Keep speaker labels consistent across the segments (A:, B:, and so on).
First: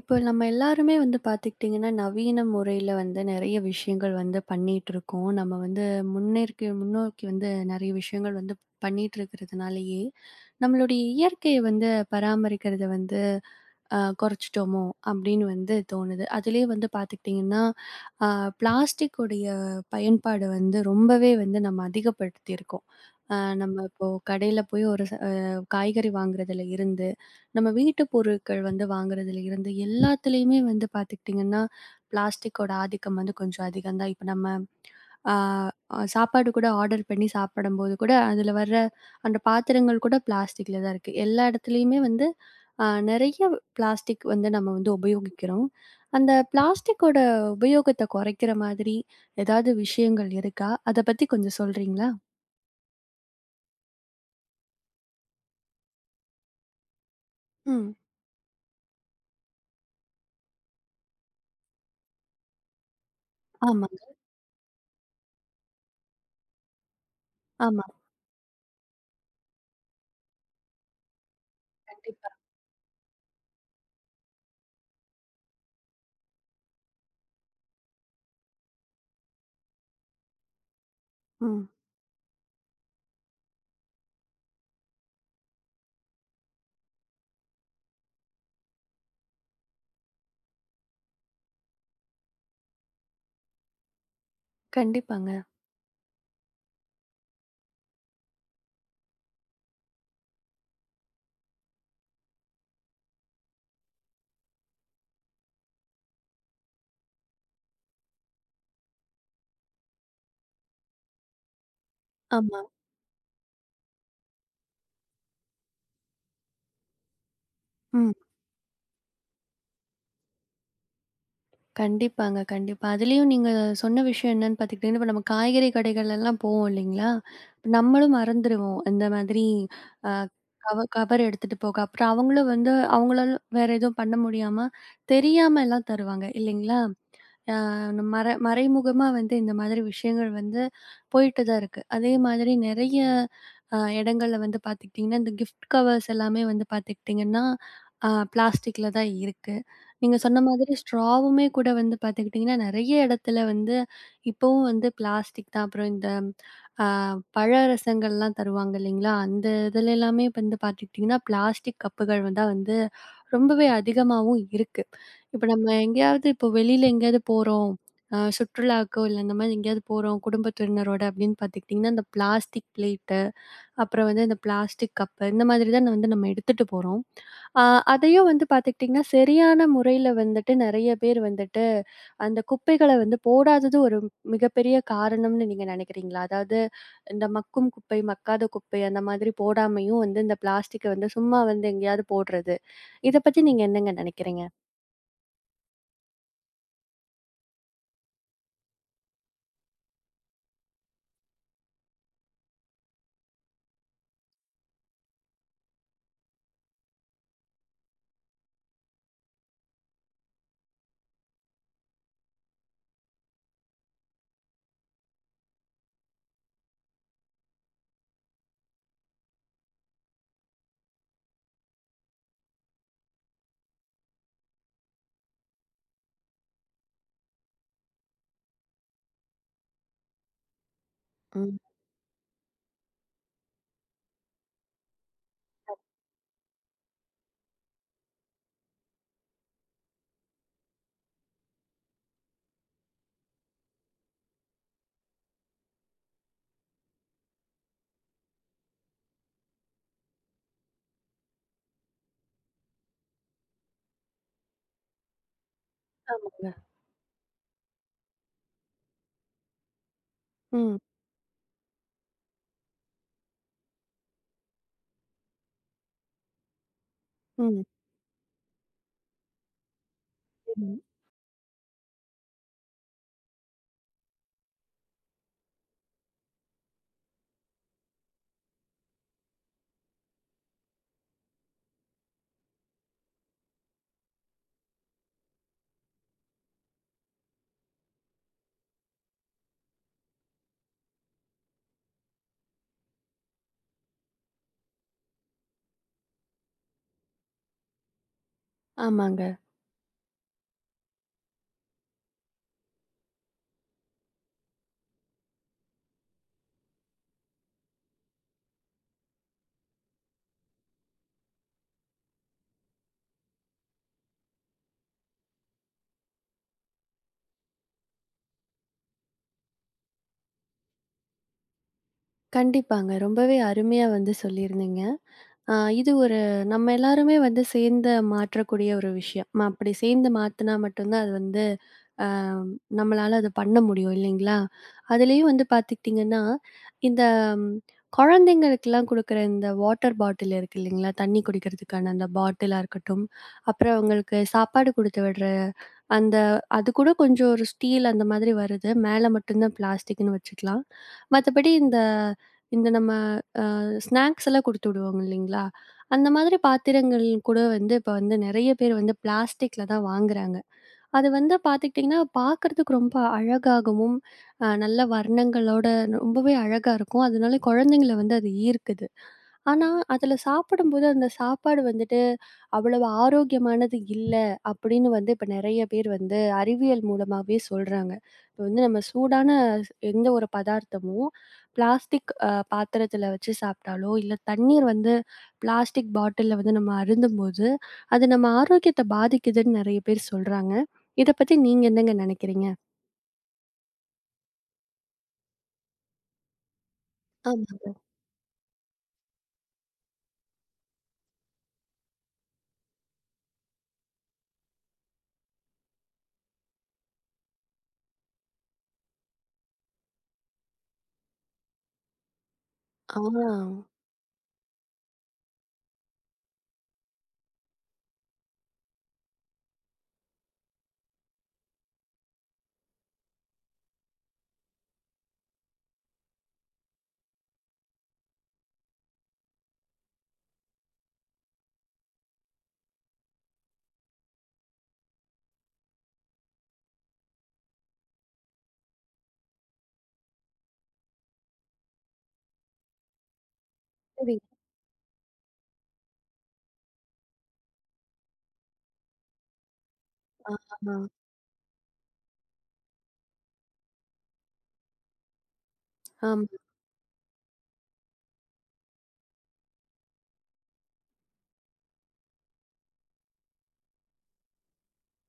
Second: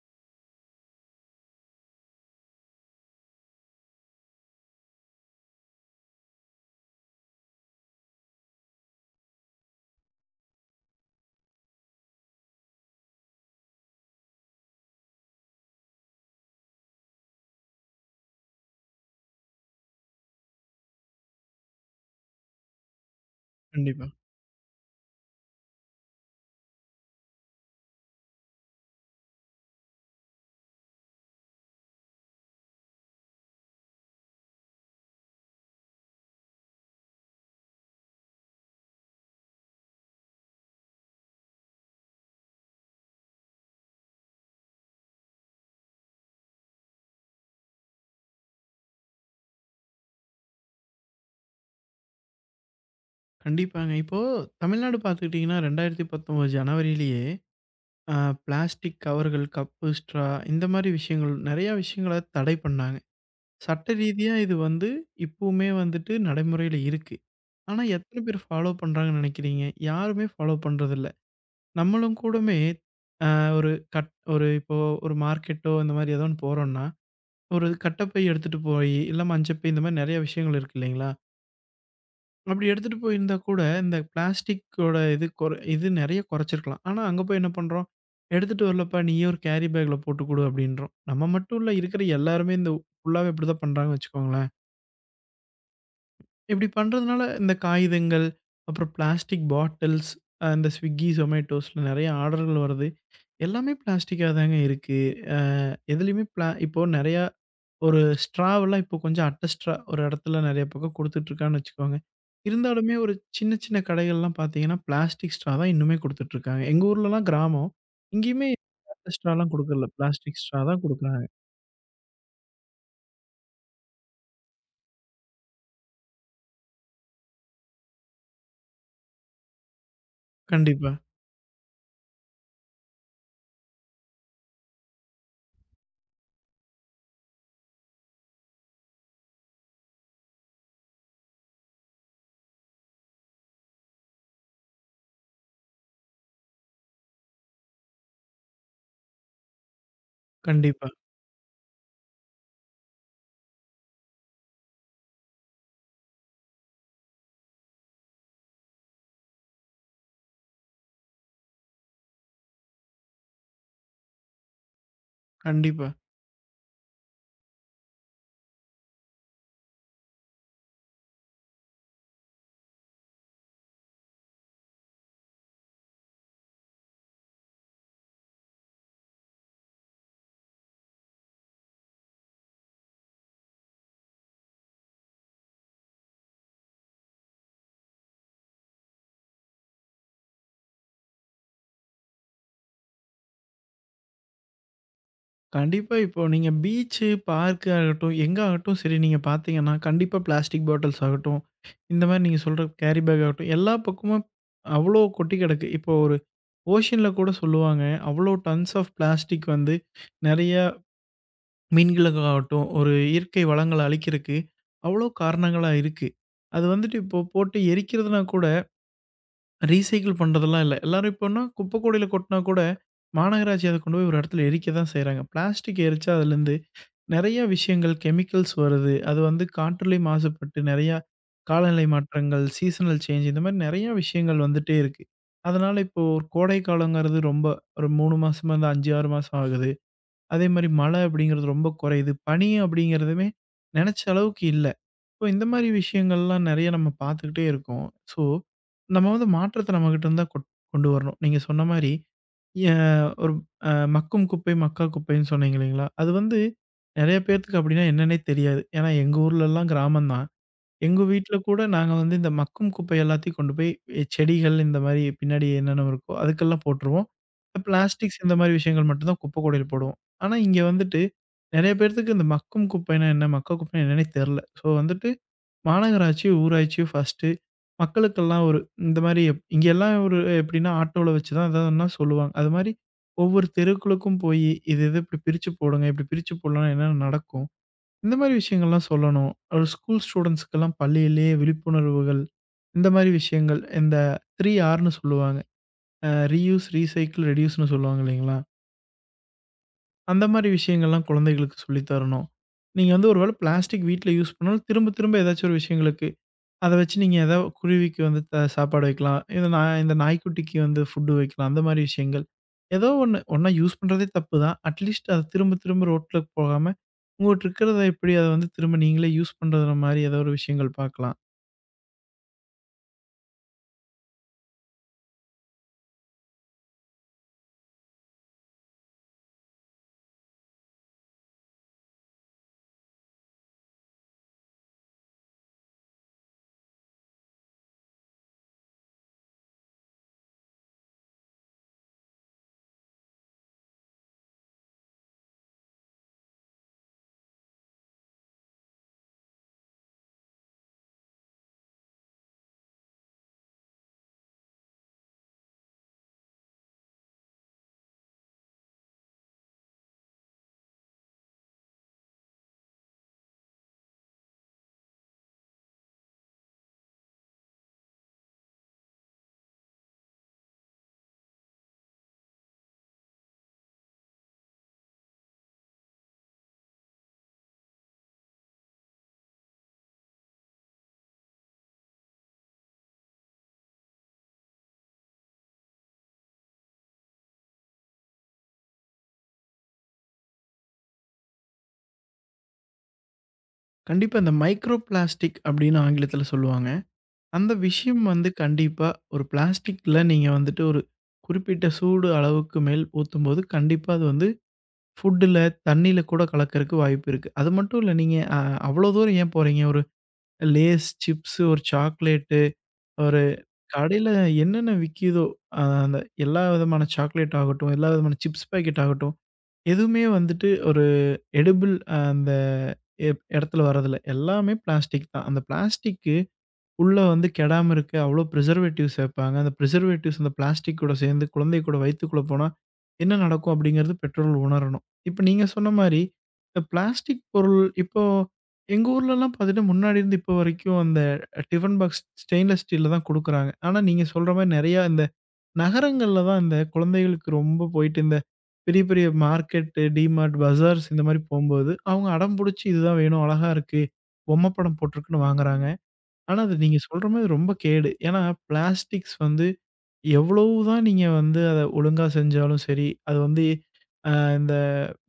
A: இப்போ நம்ம எல்லாருமே வந்து பார்த்துக்கிட்டிங்கன்னா, நவீன முறையில வந்து நெறைய விஷயங்கள் வந்து பண்ணிட்டுருக்கோம். நம்ம வந்து முன்னேற்கி முன்னோக்கி வந்து நெறைய விஷயங்கள் வந்து பண்ணிட்டுருக்கிறதுனாலயே, நம்மளுடைய இயற்கைய வந்து பராமரிக்கிறத வந்து குறைச்சிட்டோமோ! அப்படின்னு வந்து தோணுது. அதிலயே வந்து பார்த்துக்கிட்டிங்கன்னா, அ பிளாஸ்டிக் உடைய பயன்பாடு வந்து ரொம்பவே வந்து நம்ம அதிகப்படுத்தியிருக்கோம். அ நம்ம இப்போ
B: கண்டிப்பா.
A: கடையில போய் ஒரு ச அ காய்கறி வாங்குறதுல இருந்து, நம்ம வீட்டு பொருட்கள் வந்து வாங்குறதுல இருந்து எல்லாத்துலயுமே வந்து பார்த்துக்கிட்டிங்கன்னா, பிளாஸ்டிக்கோட ஆதிக்கம் வந்து கொஞ்சம் அதிகம் தான். இப்ப நம்ம ஆ அ சாப்பாடு கூட ஆர்டர் பண்ணி சாப்பிடும்போது கூட, அதுல வர்ற அந்த பாத்திரங்கள் கூட பிளாஸ்டிக்ல தான் இருக்கு. எல்லா இடத்துலயுமே வந்து அ நெறைய பிளாஸ்டிக் வந்து நம்ம வந்து உபயோகிக்கிறோம். அந்த பிளாஸ்டிக்கோட உபயோகத்த குறைக்கிற மாதிரி ஏதாவது விஷயங்கள் இருக்கா? அத பத்தி கொஞ்சம் சொல்றீங்களா?
B: கண்டிப்பாங்க. இப்போ தமிழ்நாடு பார்த்துக்கிட்டீங்கன்னா, 2019 ஜனவரியிலேயே
A: ம்.
B: அ பிளாஸ்டிக் கவர்கள், கப்பு, ஸ்ட்ரா இந்த மாரி விஷயங்கள் நெறையா விஷயங்கள தடை பண்ணாங்க. சட்ட
A: ஆமாங்க.
B: ரீதியா இது வந்து இப்பவுமே வந்துட்டு நடைமுறையில இருக்கு. ஆனா,
A: ஆமா.
B: எத்தன பேர் ஃபாலோ பண்றாங்கன்னு நெனைக்கிறீங்க? யாருமே ஃபாலோ பண்றதில்ல. நம்மளும்
A: கண்டிப்பா.
B: கூடமே அ ஒரு கட் ஒரு இப்போ ஒரு மார்க்கெட்டோ இந்த மாரி ஏதோ ஒண்ணு போறோம்ன்னா, ஒரு கட்டப்பை எடுத்துட்டு போயி, இல்ல மஞ்சப்பை இந்த மாரி நெறைய விஷயங்கள் இருக்கு இல்லைங்களா?
A: ம்.
B: அப்படி எடுத்துட்டு போயிருந்தா கூட, இந்த பிளாஸ்டிக்கோட இது நெறைய கொறச்சிருக்கலாம். ஆனா அங்க போய் என்ன பண்றோம்? "எடுத்துட்டு வரலப்பா, நீயே ஒரு கேரி பேக்ல போட்டு குடு" அப்படின்றோம். நம்ம மட்டும் இல்ல, இருக்கிற எல்லாருமே இந்த ஃபுல்லாவே இப்படிதான் பண்றாங்கன்னு வச்சுக்கோங்களேன்.
A: கண்டிப்பாங்க.
B: இப்படி பண்றதுனால இந்த காகிதங்கள், அப்புறம் பிளாஸ்டிக் பாட்டில்ஸ், இந்த Swiggy, Zomatoஸ்ல நெறைய ஆர்டர்கள் வருது. எல்லாமே பிளாஸ்டிக்கா தாங்க இருக்கு. அ எதுலயுமே பிளா இப்போ நெறையா ஒரு ஸ்ட்ராவெல்லாம் இப்போ கொஞ்சம் அட்ட ஸ்ட்ரா ஒரு இடத்துல நெறைய பக்கம் குடுத்துட்டுருக்கான்னு வச்சுக்கோங்க.
A: ஆமா.
B: இருந்தாலுமே ஒரு சின்ன சின்ன கடைகள்லாம் பார்த்தீங்கன்னா, பிளாஸ்டிக் ஸ்ட்ரா தான் இன்னுமே குடுத்துட்டுருக்காங்க. எங்க ஊர்லலாம் கிராமம்.
A: ம்.
B: இங்கேயுமே அட்ட ஸ்ட்ராலாம் குடுக்கல. பிளாஸ்டிக் ஸ்ட்ரா தான் குடுக்குறாங்க.
A: கண்டிப்பாங்க, கண்டிப்பா. அதுலயும் நீங்க சொன்ன விஷயம் என்னன்னு பாத்துக்கிட்டீங்கன்னா, இப்ப நம்ம காய்கறி கடைகள்லாம் போவோம் இல்லைங்களா? நம்மளும் மறந்துருவோம். இந்த மாதிரி அ கவ
B: கண்டிப்பா,
A: கவர் எடுத்துட்டு போக. அப்புறம் அவங்களும் வந்து அவங்களால வேற எதுவும் பண்ண முடியாம தெரியாம எல்லாம் தருவாங்க இல்லைங்களா? மற மறைமுகமா வந்து இந்த மாதிரி விஷயங்கள் வந்து போயிட்டு தான் இருக்கு. அதே மாதிரி நெறைய இடங்கள்ல வந்து பார்த்துக்கிட்டிங்கன்னா, இந்த கிஃப்ட் கவர்ஸ் எல்லாமே வந்து பார்த்துக்கிட்டிங்கன்னா, அ பிளாஸ்டிக்ல தான் இருக்கு. நீங்க சொன்ன மாதிரி
B: கண்டிப்பா,
A: ஸ்ட்ராவுமே கூட வந்து பார்த்துக்கிட்டிங்கன்னா, நெறைய இடத்துல வந்து இப்பவும் வந்து பிளாஸ்டிக் தான். அப்புறம் இந்த அ பழரசங்கள்லாம் தருவாங்க இல்லைங்களா? அந்த இதுல எல்லாமே வந்து பார்த்துக்கிட்டிங்கன்னா, பிளாஸ்டிக் கப்புகள் தான் வந்து ரொம்பவே அதிகமாவும் இருக்கு. இப்ப நம்ம
B: கண்டிப்பா.
A: எங்கேயாவது இப்போ வெளியில எங்கேயாவது போறோம். சுற்றுலாக்கோ, இல்ல இந்த மாதிரி எங்கேயாவது போறோம் குடும்பத்தினரோட அப்படின்னு பார்த்துக்கிட்டிங்கன்னா, இந்த பிளாஸ்டிக் பிளேட்டு, அப்புறம் வந்து இந்த பிளாஸ்டிக் கப்பு இந்த மாதிரி தான் வந்து நம்ம எடுத்துட்டு போறோம். அ அதையும் வந்து பார்த்துக்கிட்டிங்கன்னா, சரியான முறையில வந்துட்டு நெறைய பேர் வந்துட்டு அந்த குப்பைகள வந்து போடாதது ஒரு மிகப்பெரிய காரணம்னு நீங்க நினைக்கிறீங்களா? அதாவது இந்த மக்கும் குப்பை, மக்காத குப்பை அந்த மாதிரி போடாமையும் வந்து இந்த பிளாஸ்டிக்க வந்து சும்மா வந்து எங்கேயாவது போடுறது. இத பத்தி நீங்க என்னங்க நினைக்கிறீங்க?
B: கண்டிப்பா இப்போ நீங்க பீச்சு, பார்க் ஆகட்டும், எங்க ஆகட்டும் சரி நீங்க பார்த்தீங்கன்னா, கண்டிப்பா பிளாஸ்டிக் பாட்டில்ஸ் ஆகட்டும், இந்த மாரி நீங்க சொல்ற கேரி பேக் ஆகட்டும், எல்லா பக்கமும் அவ்ளோ கொட்டி கிடக்கு. இப்போ ஒரு ஓஷன்ல கூட சொல்லுவாங்க. அவ்ளோ டன்ஸ் ஆஃப் பிளாஸ்டிக் வந்து நெறைய மீன்களுக்காகட்டும், ஒரு இயற்கை வளங்கள அழிக்கிறக்கு அவ்ளோ காரணங்களா இருக்கு. அது வந்துட்டு இப்போ போட்டு எரிக்கிறதுனா கூட ரீசைக்கிள் பண்றதெல்லாம் இல்ல. எல்லாரும் இப்போன்னா குப்பை கூடையில கொட்னா கூட மாநகராட்சி அத கொண்டு போய் ஒரு இடத்துல எரிக்க தான் செய்றாங்க. பிளாஸ்டிக் எரிச்சா அதுலேருந்து நெறைய விஷயங்கள் கெமிக்கல்ஸ் வருது. அது வந்து காற்றுலயும் மாசுபட்டு நெறையா
A: ம்.
B: காலநிலை மாற்றங்கள், சீசனல் சேஞ்ச் இந்த மாரி நெறையா விஷயங்கள் வந்துட்டே இருக்கு. அதனால இப்போ ஒரு கோடை காலங்கிறது ரொம்ப ஒரு 3 மாசமா இருந்து 5, 6 மாசம் ஆகுது. அதே மாரி மழை அப்படிங்கிறது ரொம்ப குறையுது. பனி அப்படிங்கிறதுமே நெனைச்ச அளவுக்கு இல்ல. இப்போ இந்த மாரி விஷயங்கள்லாம் நெறைய நம்ம பார்த்துக்கிட்டே இருக்கோம். ஸோ, நம்ம வந்து மாற்றத்த நம்மகிட்ட இருந்தா கொண்டு வரணும். நீங்க சொன்ன மாரி, எ ஒரு மக்கும் குப்பை, மக்கா குப்பைன்னு சொன்னீங்க இல்லைங்களா? அது வந்து
A: ஆமா.
B: நெறைய பேத்துக்கு அப்படின்னா என்னன்னே தெரியாது. ஏன்னா எங்க ஊர்லலாம் கிராமம் தான்.
A: ம்,
B: எங்க வீட்ல கூட நாங்க வந்து இந்த மக்கும் குப்பை எல்லாத்தையும் கொண்டு போய் செடிகள் இந்த மாரி பின்னாடி என்னென்ன இருக்கோ அதுக்கெல்லாம் போட்டுருவோம்.
A: ம்.
B: பிளாஸ்டிக்ஸ் இந்த மாரி விஷயங்கள் மட்டும் தான் குப்பை கூடையில போடுவோம். ஆனா, இங்க வந்துட்டு நெறைய பேத்துக்கு இந்த மக்கும் குப்பைன்னா என்ன? மக்கா குப்பைன்னா என்னன்னே தெர்ல. ஸோ வந்துட்டு மாநகராட்சி, ஊராட்சி ஃபர்ஸ்ட்டு மக்களுக்கெல்லாம் ஒரு இந்த மாரி இங்க எல்லாம் ஒரு எப்படின்னா, ஆட்டோல வச்சு தான் எதாவதுன்னா சொல்லுவாங்க. அது மாரி ஒவ்வொரு தெருக்களுக்கும் போயி, இது இது இப்படி பிரிச்சு போடுங்க, இப்படி பிரிச்சு போடலன்னா என்னென்ன நடக்கும்? இந்த மாரி விஷயங்கள்லாம் சொல்லணும். ஒரு ஸ்கூல் ஸ்டூடண்ட்ஸ்க்கெல்லாம் பள்ளியிலேயே விழிப்புணர்வுகள், இந்த மாரி விஷயங்கள். இந்த 3 Rன்னு சொல்லுவாங்க. ரீயூஸ், ரீசைக்கிள், ரெடியூஸ்ன்னு சொல்லுவாங்க இல்லைங்களா?
A: ஆமாங்க.
B: அந்த மாரி விஷயங்கள்லாம் குழந்தைகளுக்கு சொல்லி தரணும். நீங்க வந்து ஒரு வேள பிளாஸ்டிக் வீட்ல யூஸ் பண்ணாலும், திரும்ப திரும்ப ஏதாச்சும் ஒரு விஷயங்களுக்கு அத வச்சு நீங்க ஏதா குருவிக்கு வந்து சாப்பாடு வைக்கலாம். இது நான் இந்த நாய்க்குட்டிக்கு வந்து ஃபுட் வைக்கலாம். அந்த மாரி விஷயங்கள். ஏதோ ஒண்ணு ஒண்ணா யூஸ் பண்றதே தப்பு தான். அட்லீஸ்ட் அத திரும்ப திரும்ப ரோட்ல போகாம, உங்கட்ட இருக்கிறத எப்படி அத வந்து திரும்ப நீங்களே யூஸ் பண்ற மாரி ஏதோ ஒரு விஷயங்கள் பார்க்கலாம்.
A: கண்டிப்பாங்க. ரொம்பவே அருமையா வந்து சொல்லியிருந்தீங்க. ஆ இது ஒரு நம்ம எல்லாருமே வந்து சேர்ந்து மாற்றக்கூடிய ஒரு விஷயம். அப்படி சேர்ந்து மாத்துனா மட்டும் தான் அது வந்து அ நம்மளால அது பண்ண முடியும் இல்லைங்களா? அதுலயும் வந்து பார்த்துக்கிட்டிங்கன்னா, இந்த ம், குழந்தைங்களுக்கெல்லாம் குடுக்குற இந்த வாட்டர் பாட்டில் இருக்கு இல்லைங்களா? தண்ணி குடிக்கிறதுக்கான அந்த பாட்டிலா இருக்கட்டும், அப்புறம் அவங்களுக்கு சாப்பாடு குடுத்து விடுற அந்த அது கூட கொஞ்சம் ஒரு ஸ்டீல் அந்த மாதிரி வருது. மேல மட்டும் தான் பிளாஸ்டிக்ன்னு வச்சுக்கலாம். மத்தபடி இந்த இந்த நம்ம ஸ்நாக்ஸ் எல்லாம் குடுத்து விடுவாங்க இல்லைங்களா? அந்த மாதிரி பாத்திரங்கள் கூட வந்து இப்ப வந்து நெறைய பேர் வந்து பிளாஸ்டிக்ல தான் வாங்குறாங்க. அது வந்து பார்த்துக்கிட்டிங்கன்னா, பார்க்கறதுக்கு ரொம்ப அழகாகவும், நல்ல வர்ணங்களோட ரொம்பவே அழகா இருக்கும். அதனால குழந்தைங்கள வந்து அது ஈர்க்குது. ஆனா, அதுல சாப்பிடும்போது அந்த சாப்பாடு வந்துட்டு அவ்வளவு ஆரோக்கியமானது இல்ல அப்படின்னு வந்து இப்ப நெறைய பேர் வந்து அறிவியல் மூலமாவே சொல்றாங்க. இப்ப வந்து நம்ம சூடான எந்த ஒரு பதார்த்தமும் பிளாஸ்டிக் பாத்திரத்துல வச்சு சாப்பிட்டாலோ, இல்ல தண்ணீர் வந்து பிளாஸ்டிக் பாட்டில்ல வந்து நம்ம அருந்தும்போது, அது நம்ம ஆரோக்கியத்த பாதிக்குதுன்னு நெறைய பேர் சொல்றாங்க. இத பத்தி நீங்க என்னங்க நெனைக்கிறீங்க?
B: கண்டிப்பா இந்த மைக்ரோ பிளாஸ்டிக் அப்படின்னு ஆங்கிலத்தில சொல்லுவாங்க. அந்த
A: ஆமாங்க.
B: விஷயம் வந்து கண்டிப்பா ஒரு பிளாஸ்டிக்ல நீங்க வந்துட்டு ஒரு குறிப்பிட்ட சூடு அளவுக்கு மேல் ஊத்தும்போது, கண்டிப்பா அது வந்து ஃபுட்டுல, தண்ணீல கூட கலக்கறக்கு வாய்ப்பு இருக்கு. அது மட்டும் இல்ல, நீங்க அவ்ளோ தூரம் ஏன் போறீங்க? ஒரு லேஸ், சிப்ஸு, ஒரு சாக்லேட்டு, ஒரு
A: ஆ.
B: கடையில என்னென்ன விக்கிதோ, அ அந்த எல்லா விதமான சாக்லேட் ஆகட்டும், எல்லா விதமான சிப்ஸ் பாக்கெட் ஆகட்டும், எதுவுமே வந்துட்டு ஒரு எடிபிள் அந்த எ இடத்துல வரதில்ல. எல்லாமே பிளாஸ்டிக் தான். அந்த பிளாஸ்டிக்க உள்ள வந்து கெடாம இருக்க அவ்வளோ பிரிசர்வேட்டிவ்ஸ் சேர்ப்பாங்க. அந்த பிரிசர்வேட்டிவ்ஸ் அந்த பிளாஸ்டிக் கூட சேர்ந்து குழந்தை கூட வயித்துக்குள்ள போனா என்ன நடக்கும் அப்படிங்கிறது பெற்றோர்கள் உணரணும். இப்ப நீங்க சொன்ன மாரி இந்த பிளாஸ்டிக் பொருள் இப்போ எங்க ஊர்லலாம் பார்த்தீங்கன்னா, முன்னாடி இருந்து இப்போ வரைக்கும் அந்த டிஃபன் பாக்ஸ் ஸ்டெயின்லெஸ் ஸ்டீல்ல தான் குடுக்குறாங்க. ஆனா நீங்க
A: சரி.
B: சொல்ற மாரி நெறையா இந்த நகரங்கள்ல தான் இந்த குழந்தைகளுக்கு ரொம்ப போயிட்டு இந்த பெரிய பெரிய மார்க்கெட்டு, டிமார்ட்,
A: ஆமா.
B: பஜார்ஸ் இந்த மாரி போம்போது அவங்க அடம் புடிச்சு இதுதான் வேணும், அழகா இருக்கு, பொம்மை படம் போட்டிருக்குன்னு வாங்குறாங்க.
A: ஆமா.
B: ஆனா, அது நீங்க சொல்ற மாரி ரொம்ப கேடு. ஏன்னா, பிளாஸ்டிக்ஸ் வந்து எவ்வளவு தான் நீங்க வந்து அத ஒழுங்கா செஞ்சாலும் சரி, அது வந்து அ இந்த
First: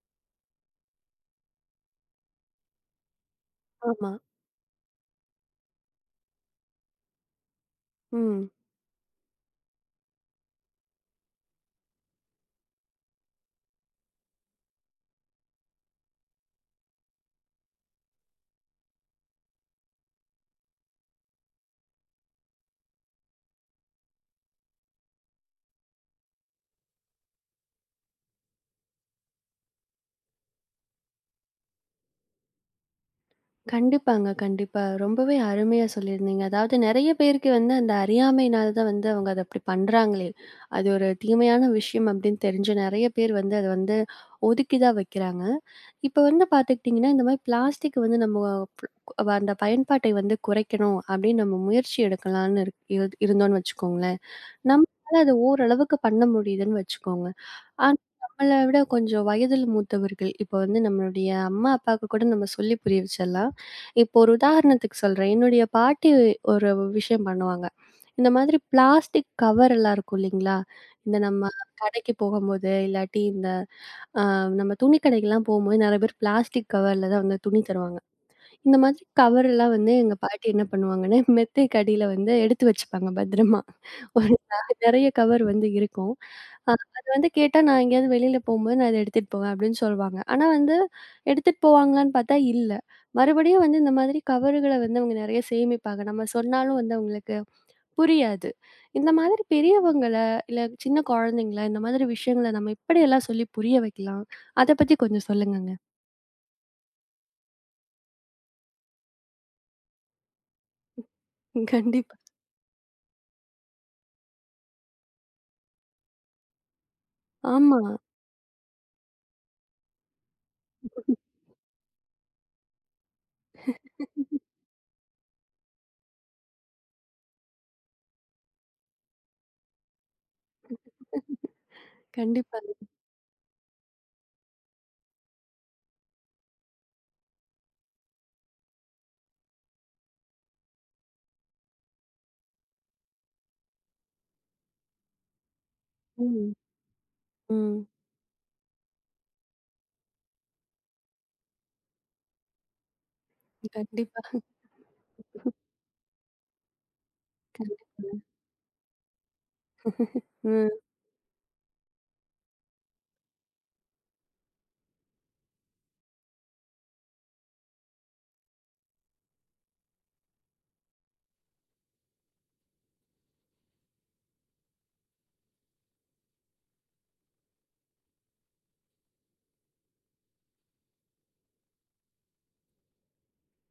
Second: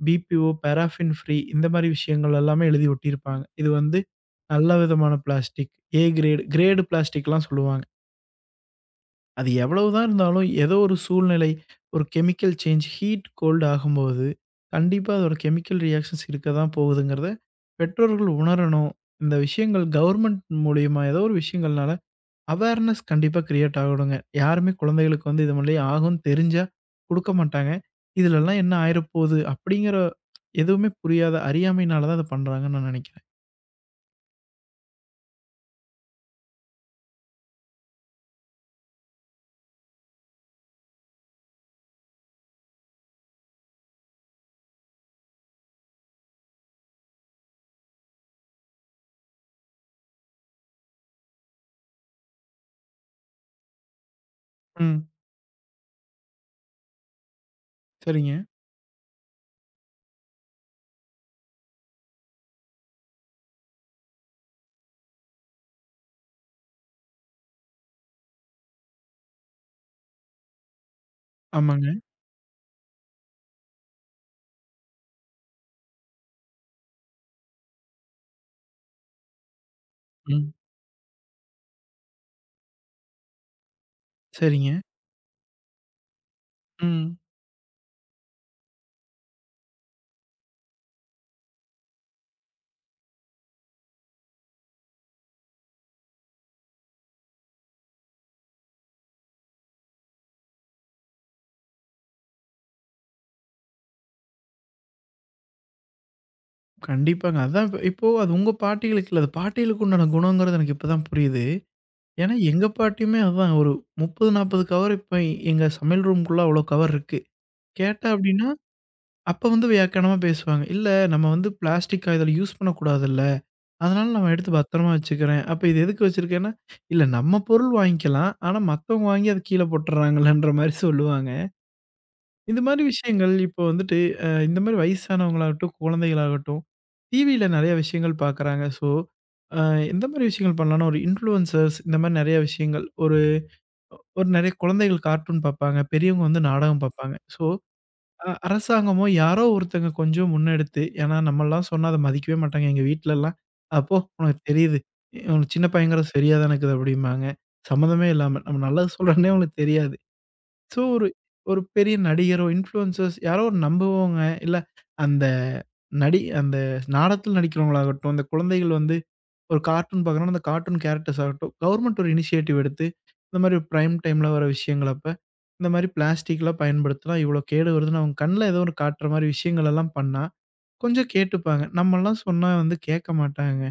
B: பிபிஓ, பாராஃபின் ஃப்ரீ இந்த மாரி விஷயங்கள் எல்லாமே எழுதி ஒட்டியிருப்பாங்க. இது வந்து
A: ஆமா.
B: நல்ல விதமான பிளாஸ்டிக், ஏ கிரேடு, கிரேடு பிளாஸ்டிக்லாம் சொல்லுவாங்க.
A: ம்.
B: அது எவ்வளவு தான் இருந்தாலும் ஏதோ ஒரு சூழ்நிலை, ஒரு கெமிக்கல் சேஞ்ச், ஹீட், கோல்டு ஆகும்போது, கண்டிப்பா அதோட கெமிக்கல் ரியாக்ஷன்ஸ் இருக்க தான் போகுதுங்கிறத பெற்றோர்கள் உணரணும். இந்த விஷயங்கள் கவர்மெண்ட் மூலியமா ஏதோ ஒரு விஷயங்கள் அவேர்னஸ் கண்டிப்பா கிரியேட் ஆகணுங்க. யாருமே குழந்தைகளுக்கு வந்து இது மாரிலாம் ஆகும்ன்னு தெரிஞ்சா குடுக்க மாட்டாங்க. இதுலலாம் என்ன ஆயிறப்போது அப்படிங்கிற எதுவுமே புரியாத அறியாமையினால தான் அத பண்றாங்கன்னு நான் நெனைக்கிறேன்.
A: கண்டிப்பாங்க, கண்டிப்பா. ரொம்பவே அருமையா சொல்லியிருந்தீங்க. அதாவது நெறைய பேருக்கு வந்து அந்த அறியாமையினால தான் வந்து அவங்க அத அப்படி பண்றாங்களே! அது ஒரு தீமையான விஷயம் அப்படின்னு தெரிஞ்சு நெறைய பேர் வந்து அத வந்து ஒதுக்கி தான் வைக்கிறாங்க. இப்ப வந்து பார்த்துக்கிட்டிங்கன்னா, இந்த மாரி பிளாஸ்டிக் வந்து நம்ம அந்த பயன்பாட்டை வந்து குறைக்கணும் அப்படின்னு நம்ம முயற்சி எடுக்கலான்னு இருக் இரு இருந்தோம்ன்னு வச்சுக்கோங்களேன்.
B: ம்.
A: நம்மளால அது ஓரளவுக்கு பண்ண முடியுதுன்னு வச்சுக்கோங்க. ஆ
B: சரிங்க.
A: நம்மள விட கொஞ்சம் வயதில் மூத்தவர்கள். இப்போ வந்து நம்மளுடைய அம்மா, அப்பாவுக்கு கூட நம்ம சொல்லி புரிய வச்சிடலாம். இப்போ ஒரு உதாரணத்துக்கு சொல்றேன். என்னுடைய பாட்டி ஒரு விஷயம் பண்ணுவாங்க. இந்த மாதிரி பிளாஸ்டிக் கவர் எல்லாம் இருக்கும் இல்லைங்களா? இந்த நம்ம
B: ஆமாங்க.
A: கடைக்கு போகும்போது, இல்லாட்டி இந்த அ நம்ம துணி கடைக்கெல்லாம் போகும்போது நெறைய பேர் பிளாஸ்டிக் கவர்ல தான் வந்து துணி தருவாங்க. இந்த மாதிரி கவர் எல்லாம் வந்து எங்க பாட்டி
B: ம்.
A: என்ன பண்ணுவாங்கன்னா, மெத்தைக்கு அடியில வந்து எடுத்து வச்சுப்பாங்க பத்திரமா. ஒரு
B: சரிங்க.
A: நெறைய கவர் வந்து இருக்கும். அ அது
B: ம்.
A: வந்து கேட்டா, "நான் எங்கேயாவது வெளியில போம்போது நான் இத எடுத்துட்டு போவேன்" அப்படின்னு சொல்லுவாங்க. ஆனா வந்து எடுத்துட்டு போவாங்களான்னு பார்த்தா இல்ல. மறுபடியும் வந்து இந்த மாதிரி கவர்கள வந்து அவங்க நெறைய சேமிப்பாங்க. நம்ம சொன்னாலும் வந்து அவங்களுக்கு புரியாது. இந்த மாதிரி பெரியவங்கள, இல்ல சின்ன குழந்தைங்கள, இந்த மாதிரி விஷயங்கள நம்ம எப்படியெல்லாம் சொல்லி புரிய வைக்கலாம்? அத பத்தி கொஞ்சம் சொல்லுங்கங்க.
B: கண்டிப்பாங்க. அதான் இப்ப இப்போ அது உங்க பாட்டிகளுக்கு இல்ல. அது பாட்டிகளுக்கு உண்டான குணங்கிறது எனக்கு இப்ப தான் புரியுது.
A: கண்டிப்பா.
B: ஏன்னா எங்க பாட்டியுமே அதான் ஒரு 30, 40 கவர் இப்ப எங்க சமையல் ரூம்க்குள்ள அவ்வளோ கவர் இருக்கு.
A: ஆமா.
B: கேட்டா அப்படின்னா, அப்ப வந்து வியாக்கியானமா பேசுவாங்க. "இல்ல நம்ம வந்து பிளாஸ்டிக் இதுல யூஸ் பண்ணக்கூடாதுல்ல." அதனால நான் எடுத்து பத்திரமா வச்சுக்கிறேன். அப்ப இது எதுக்கு வச்சிருக்கேன்னா, இல்ல நம்ம பொருள் வாங்கிக்கலாம். ஆனா மத்தவங்க வாங்கி அத கீழ போட்டுறாங்கன்ற மாரி சொல்லுவாங்க. இந்த
A: கண்டிப்பாங்க.
B: மாரி விஷயங்கள் இப்போ வந்துட்டு இந்த மாரி வயசானவங்களாகட்டும், குழந்தைகளாகட்டும், டிவியில நெறைய விஷயங்கள் பார்க்குறாங்க. ஸோ, அ எந்த மாரி விஷயங்கள் பண்ணலாம்னா, ஒரு இன்ஃப்ளூயன்சர்ஸ் இந்த மாரி நெறைய விஷயங்கள். ஒரு ஒரு நெறைய குழந்தைகள் கார்ட்டூன் பார்ப்பாங்க. பெரியவங்க வந்து
A: ம்.
B: நாடகம் பார்ப்பாங்க. ஸோ
A: ம்.
B: அரசாங்கமோ யாரோ ஒருத்தங்க கொஞ்சம் முன்னெடுத்து ஏன்னா நம்மலாம் சொன்னா அத மதிக்கவே மாட்டாங்க. எங்க வீட்லலாம், போ உனக்கு
A: கண்டிப்பாங்க.
B: தெரியுது. உனக்கு சின்ன பையங்கிற சரியா தான இருக்குது" அப்படிம்பாங்க. சம்மந்தமே இல்லாம. நம்ம நல்லது சொல்றோன்னே அவங்களுக்கு தெரியாது.
A: ம்.
B: ஸோ ஒரு ஒரு பெரிய நடிகரோ, இன்ஃப்ளூயன்சர்ஸ் யாரோ ஒரு நம்புவவங்க, இல்ல அந்த அந்த நாடகத்துல நடிக்கிறவங்களாகட்டும், அந்த குழந்தைகள் வந்து ஒரு கார்ட்டூன் பார்க்குறோம்னா, அந்த கார்ட்டூன் கேரக்டர்ஸ் ஆகட்டும், கவர்மெண்ட் ஒரு இனிஷியேட்டிவ் எடுத்து, இந்த மாரி பிரைம் டைம்ல வர விஷயங்கள் அப்ப, இந்த மாரி பிளாஸ்டிக்லாம் பயன்படுத்தினா இவ்வளோ கேடு வருதுன்னு அவங்க கண்ல ஏதோ ஒண்ணு காட்டுற மாரி விஷயங்கள் எல்லாம் பண்ணா, கொஞ்சம் கேட்டுப்பாங்க. நம்மலாம் சொன்னா வந்து கேட்க மாட்டாங்க.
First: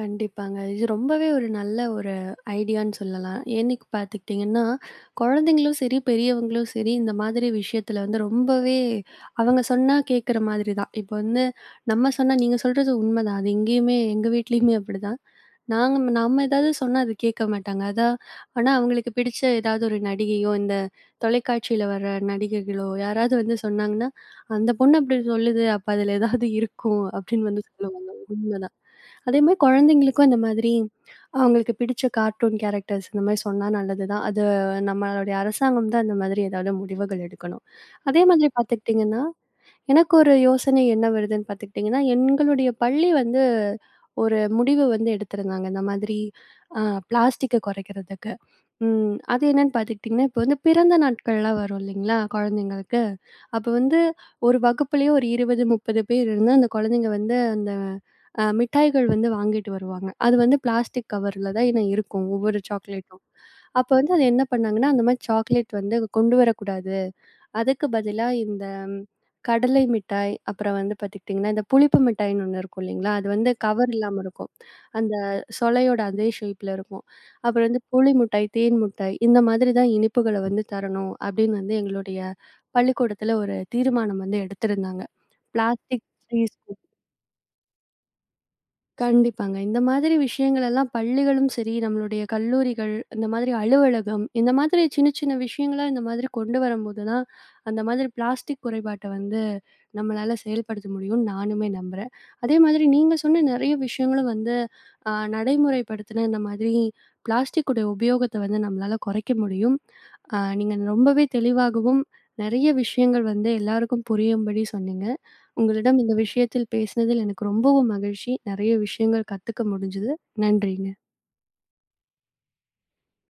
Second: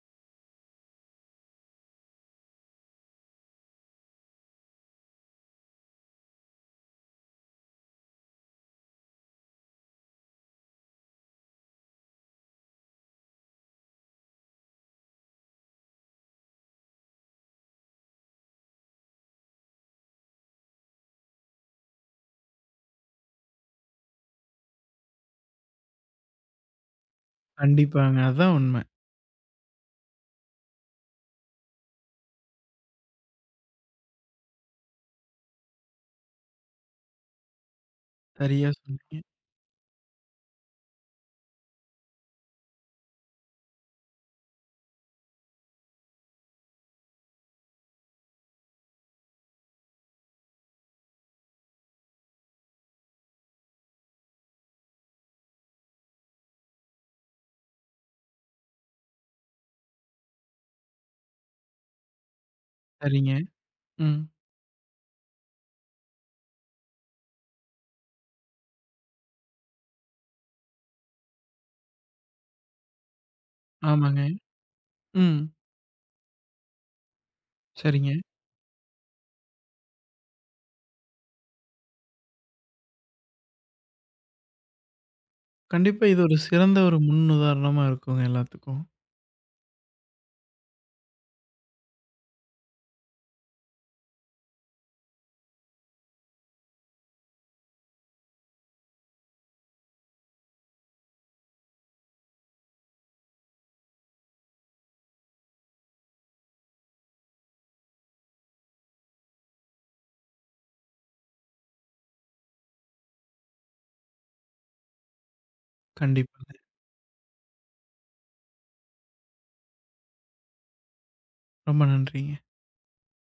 A: கண்டிப்பாங்க. இது ரொம்பவே ஒரு நல்ல ஒரு ஐடியான்னு சொல்லலாம். ஏன்னு பார்த்துக்கிட்டிங்கன்னா, குழந்தைங்களும் சரி, பெரியவங்களும் சரி, இந்த மாதிரி விஷயத்தில வந்து ரொம்பவே அவங்க சொன்னா கேட்குற மாதிரி தான். இப்போ வந்து நம்ம சொன்னா நீங்க சொல்றது உண்மைதான். அது எங்கேயுமே எங்க வீட்லயுமே அப்படிதான். நாங்க நம்ம ஏதாவது சொன்னா அது கேட்க மாட்டாங்க. அதான் ஆனா அவங்களுக்கு பிடிச்ச ஏதாவது ஒரு நடிகையோ, இந்த தொலைக்காட்சியில வர நடிகைகளோ யாராவது வந்து சொன்னாங்கன்னா, "அந்த பொண்ணு அப்படி சொல்லுது. அப்ப அதில ஏதாவது இருக்கும்" அப்படின்னு வந்து சொல்லுவாங்க.
B: கண்டிப்பாங்க. அதான்
A: உண்மைதான்.
B: உண்ம.
A: அதே மாரி குழந்தைங்களுக்கும் இந்த மாதிரி அவங்களுக்கு பிடிச்ச கார்ட்டூன் கேரக்டர்ஸ் இந்த மாரி சொன்னா நல்லது தான். அது நம்மளுடைய அரசாங்கம் தான் இந்த மாதிரி ஏதாவது முடிவுகள் எடுக்கணும். அதே மாதிரி
B: சரியா சொன்னீங்க.
A: பார்த்துக்கிட்டிங்கன்னா, எனக்கு ஒரு யோசனை என்ன வருதுன்னு பார்த்துக்கிட்டிங்கன்னா, எங்களுடைய பள்ளி வந்து ஒரு முடிவு வந்து எடுத்திருந்தாங்க. இந்த மாதிரி அ பிளாஸ்டிக்க குறைக்கிறதுக்கு. ம். அது என்னன்னு பார்த்துக்கிட்டிங்கன்னா, இப்போ வந்து பிறந்த நாட்கள்லாம் வரும் இல்லைங்களா, குழந்தைங்களுக்கு. அப்போ வந்து ஒரு வகுப்புலயே ஒரு 20, 30 பேர் இருந்தா, அந்த குழந்தைங்க வந்து அந்த மிட்டாய்கள் வந்து வாங்கிட்டு வருவாங்க. அது வந்து பிளாஸ்டிக் கவர்ல தான் ஏன்னா இருக்கும், ஒவ்வொரு சாக்லேட்டும்.
B: சரிங்க.
A: அப்போ வந்து
B: ம்.
A: அது என்ன பண்ணாங்கன்னா, அந்த மாரி சாக்லேட் வந்து கொண்டு வரக்கூடாது. அதுக்கு பதிலா இந்த கடலை மிட்டாய், அப்புறம் வந்து பார்த்துக்கிட்டிங்கன்னா, இந்த புளிப்பு மிட்டாய்ன்னு ஒண்ணு இருக்கும் இல்லைங்களா? அது வந்து கவர் இல்லாம
B: ஆமாங்க.
A: இருக்கும். அந்த
B: ம்.
A: சொலையோட அதே ஷேப்ல இருக்கும். அப்புறம் வந்து புளி
B: சரிங்க.
A: மிட்டாய், தேன் மிட்டாய் இந்த மாதிரி தான் இனிப்புகள வந்து தரணும் அப்படின்னு வந்து எங்களுடைய பள்ளிக்கூடத்துல ஒரு தீர்மானம் வந்து எடுத்திருந்தாங்க.
B: கண்டிப்பா
A: பிளாஸ்டிக்
B: இது ஒரு
A: ஃப்ரீ
B: சிறந்த
A: ஸ்கூல்.
B: ஒரு முன்னுதாரணமா இருக்குங்க எல்லாத்துக்கும்.
A: கண்டிப்பாங்க. இந்த மாதிரி விஷயங்கள் எல்லாம் பள்ளிகளும் சரி, நம்மளுடைய கல்லூரிகள், இந்த மாதிரி அலுவலகம், இந்த மாதிரி சின்ன சின்ன விஷயங்களா இந்த மாதிரி கொண்டு வரும்போது தான், அந்த மாதிரி பிளாஸ்டிக் குறைபாட்ட வந்து நம்மளால செயல்படுத்த முடியும்னு நானுமே நம்புறேன். அதே மாதிரி நீங்க சொன்ன நெறைய விஷயங்களும் வந்து நடைமுறைப்படுத்தின இந்த மாதிரி பிளாஸ்டிக்குடைய உபயோகத்த வந்து நம்மளால குறைக்க முடியும். நீங்க ரொம்பவே தெளிவாகவும், நெறைய விஷயங்கள் வந்து எல்லாருக்கும் புரியும்படி சொன்னீங்க. உங்களிடம் இந்த
B: கண்டிப்பாங்க.
A: விஷயத்தில் பேசினதில் எனக்கு ரொம்பவும் மகிழ்ச்சி. நிறைய விஷயங்கள் கத்துக்க முடிஞ்சது. நன்றி.
B: ரொம்ப நன்றிங்க.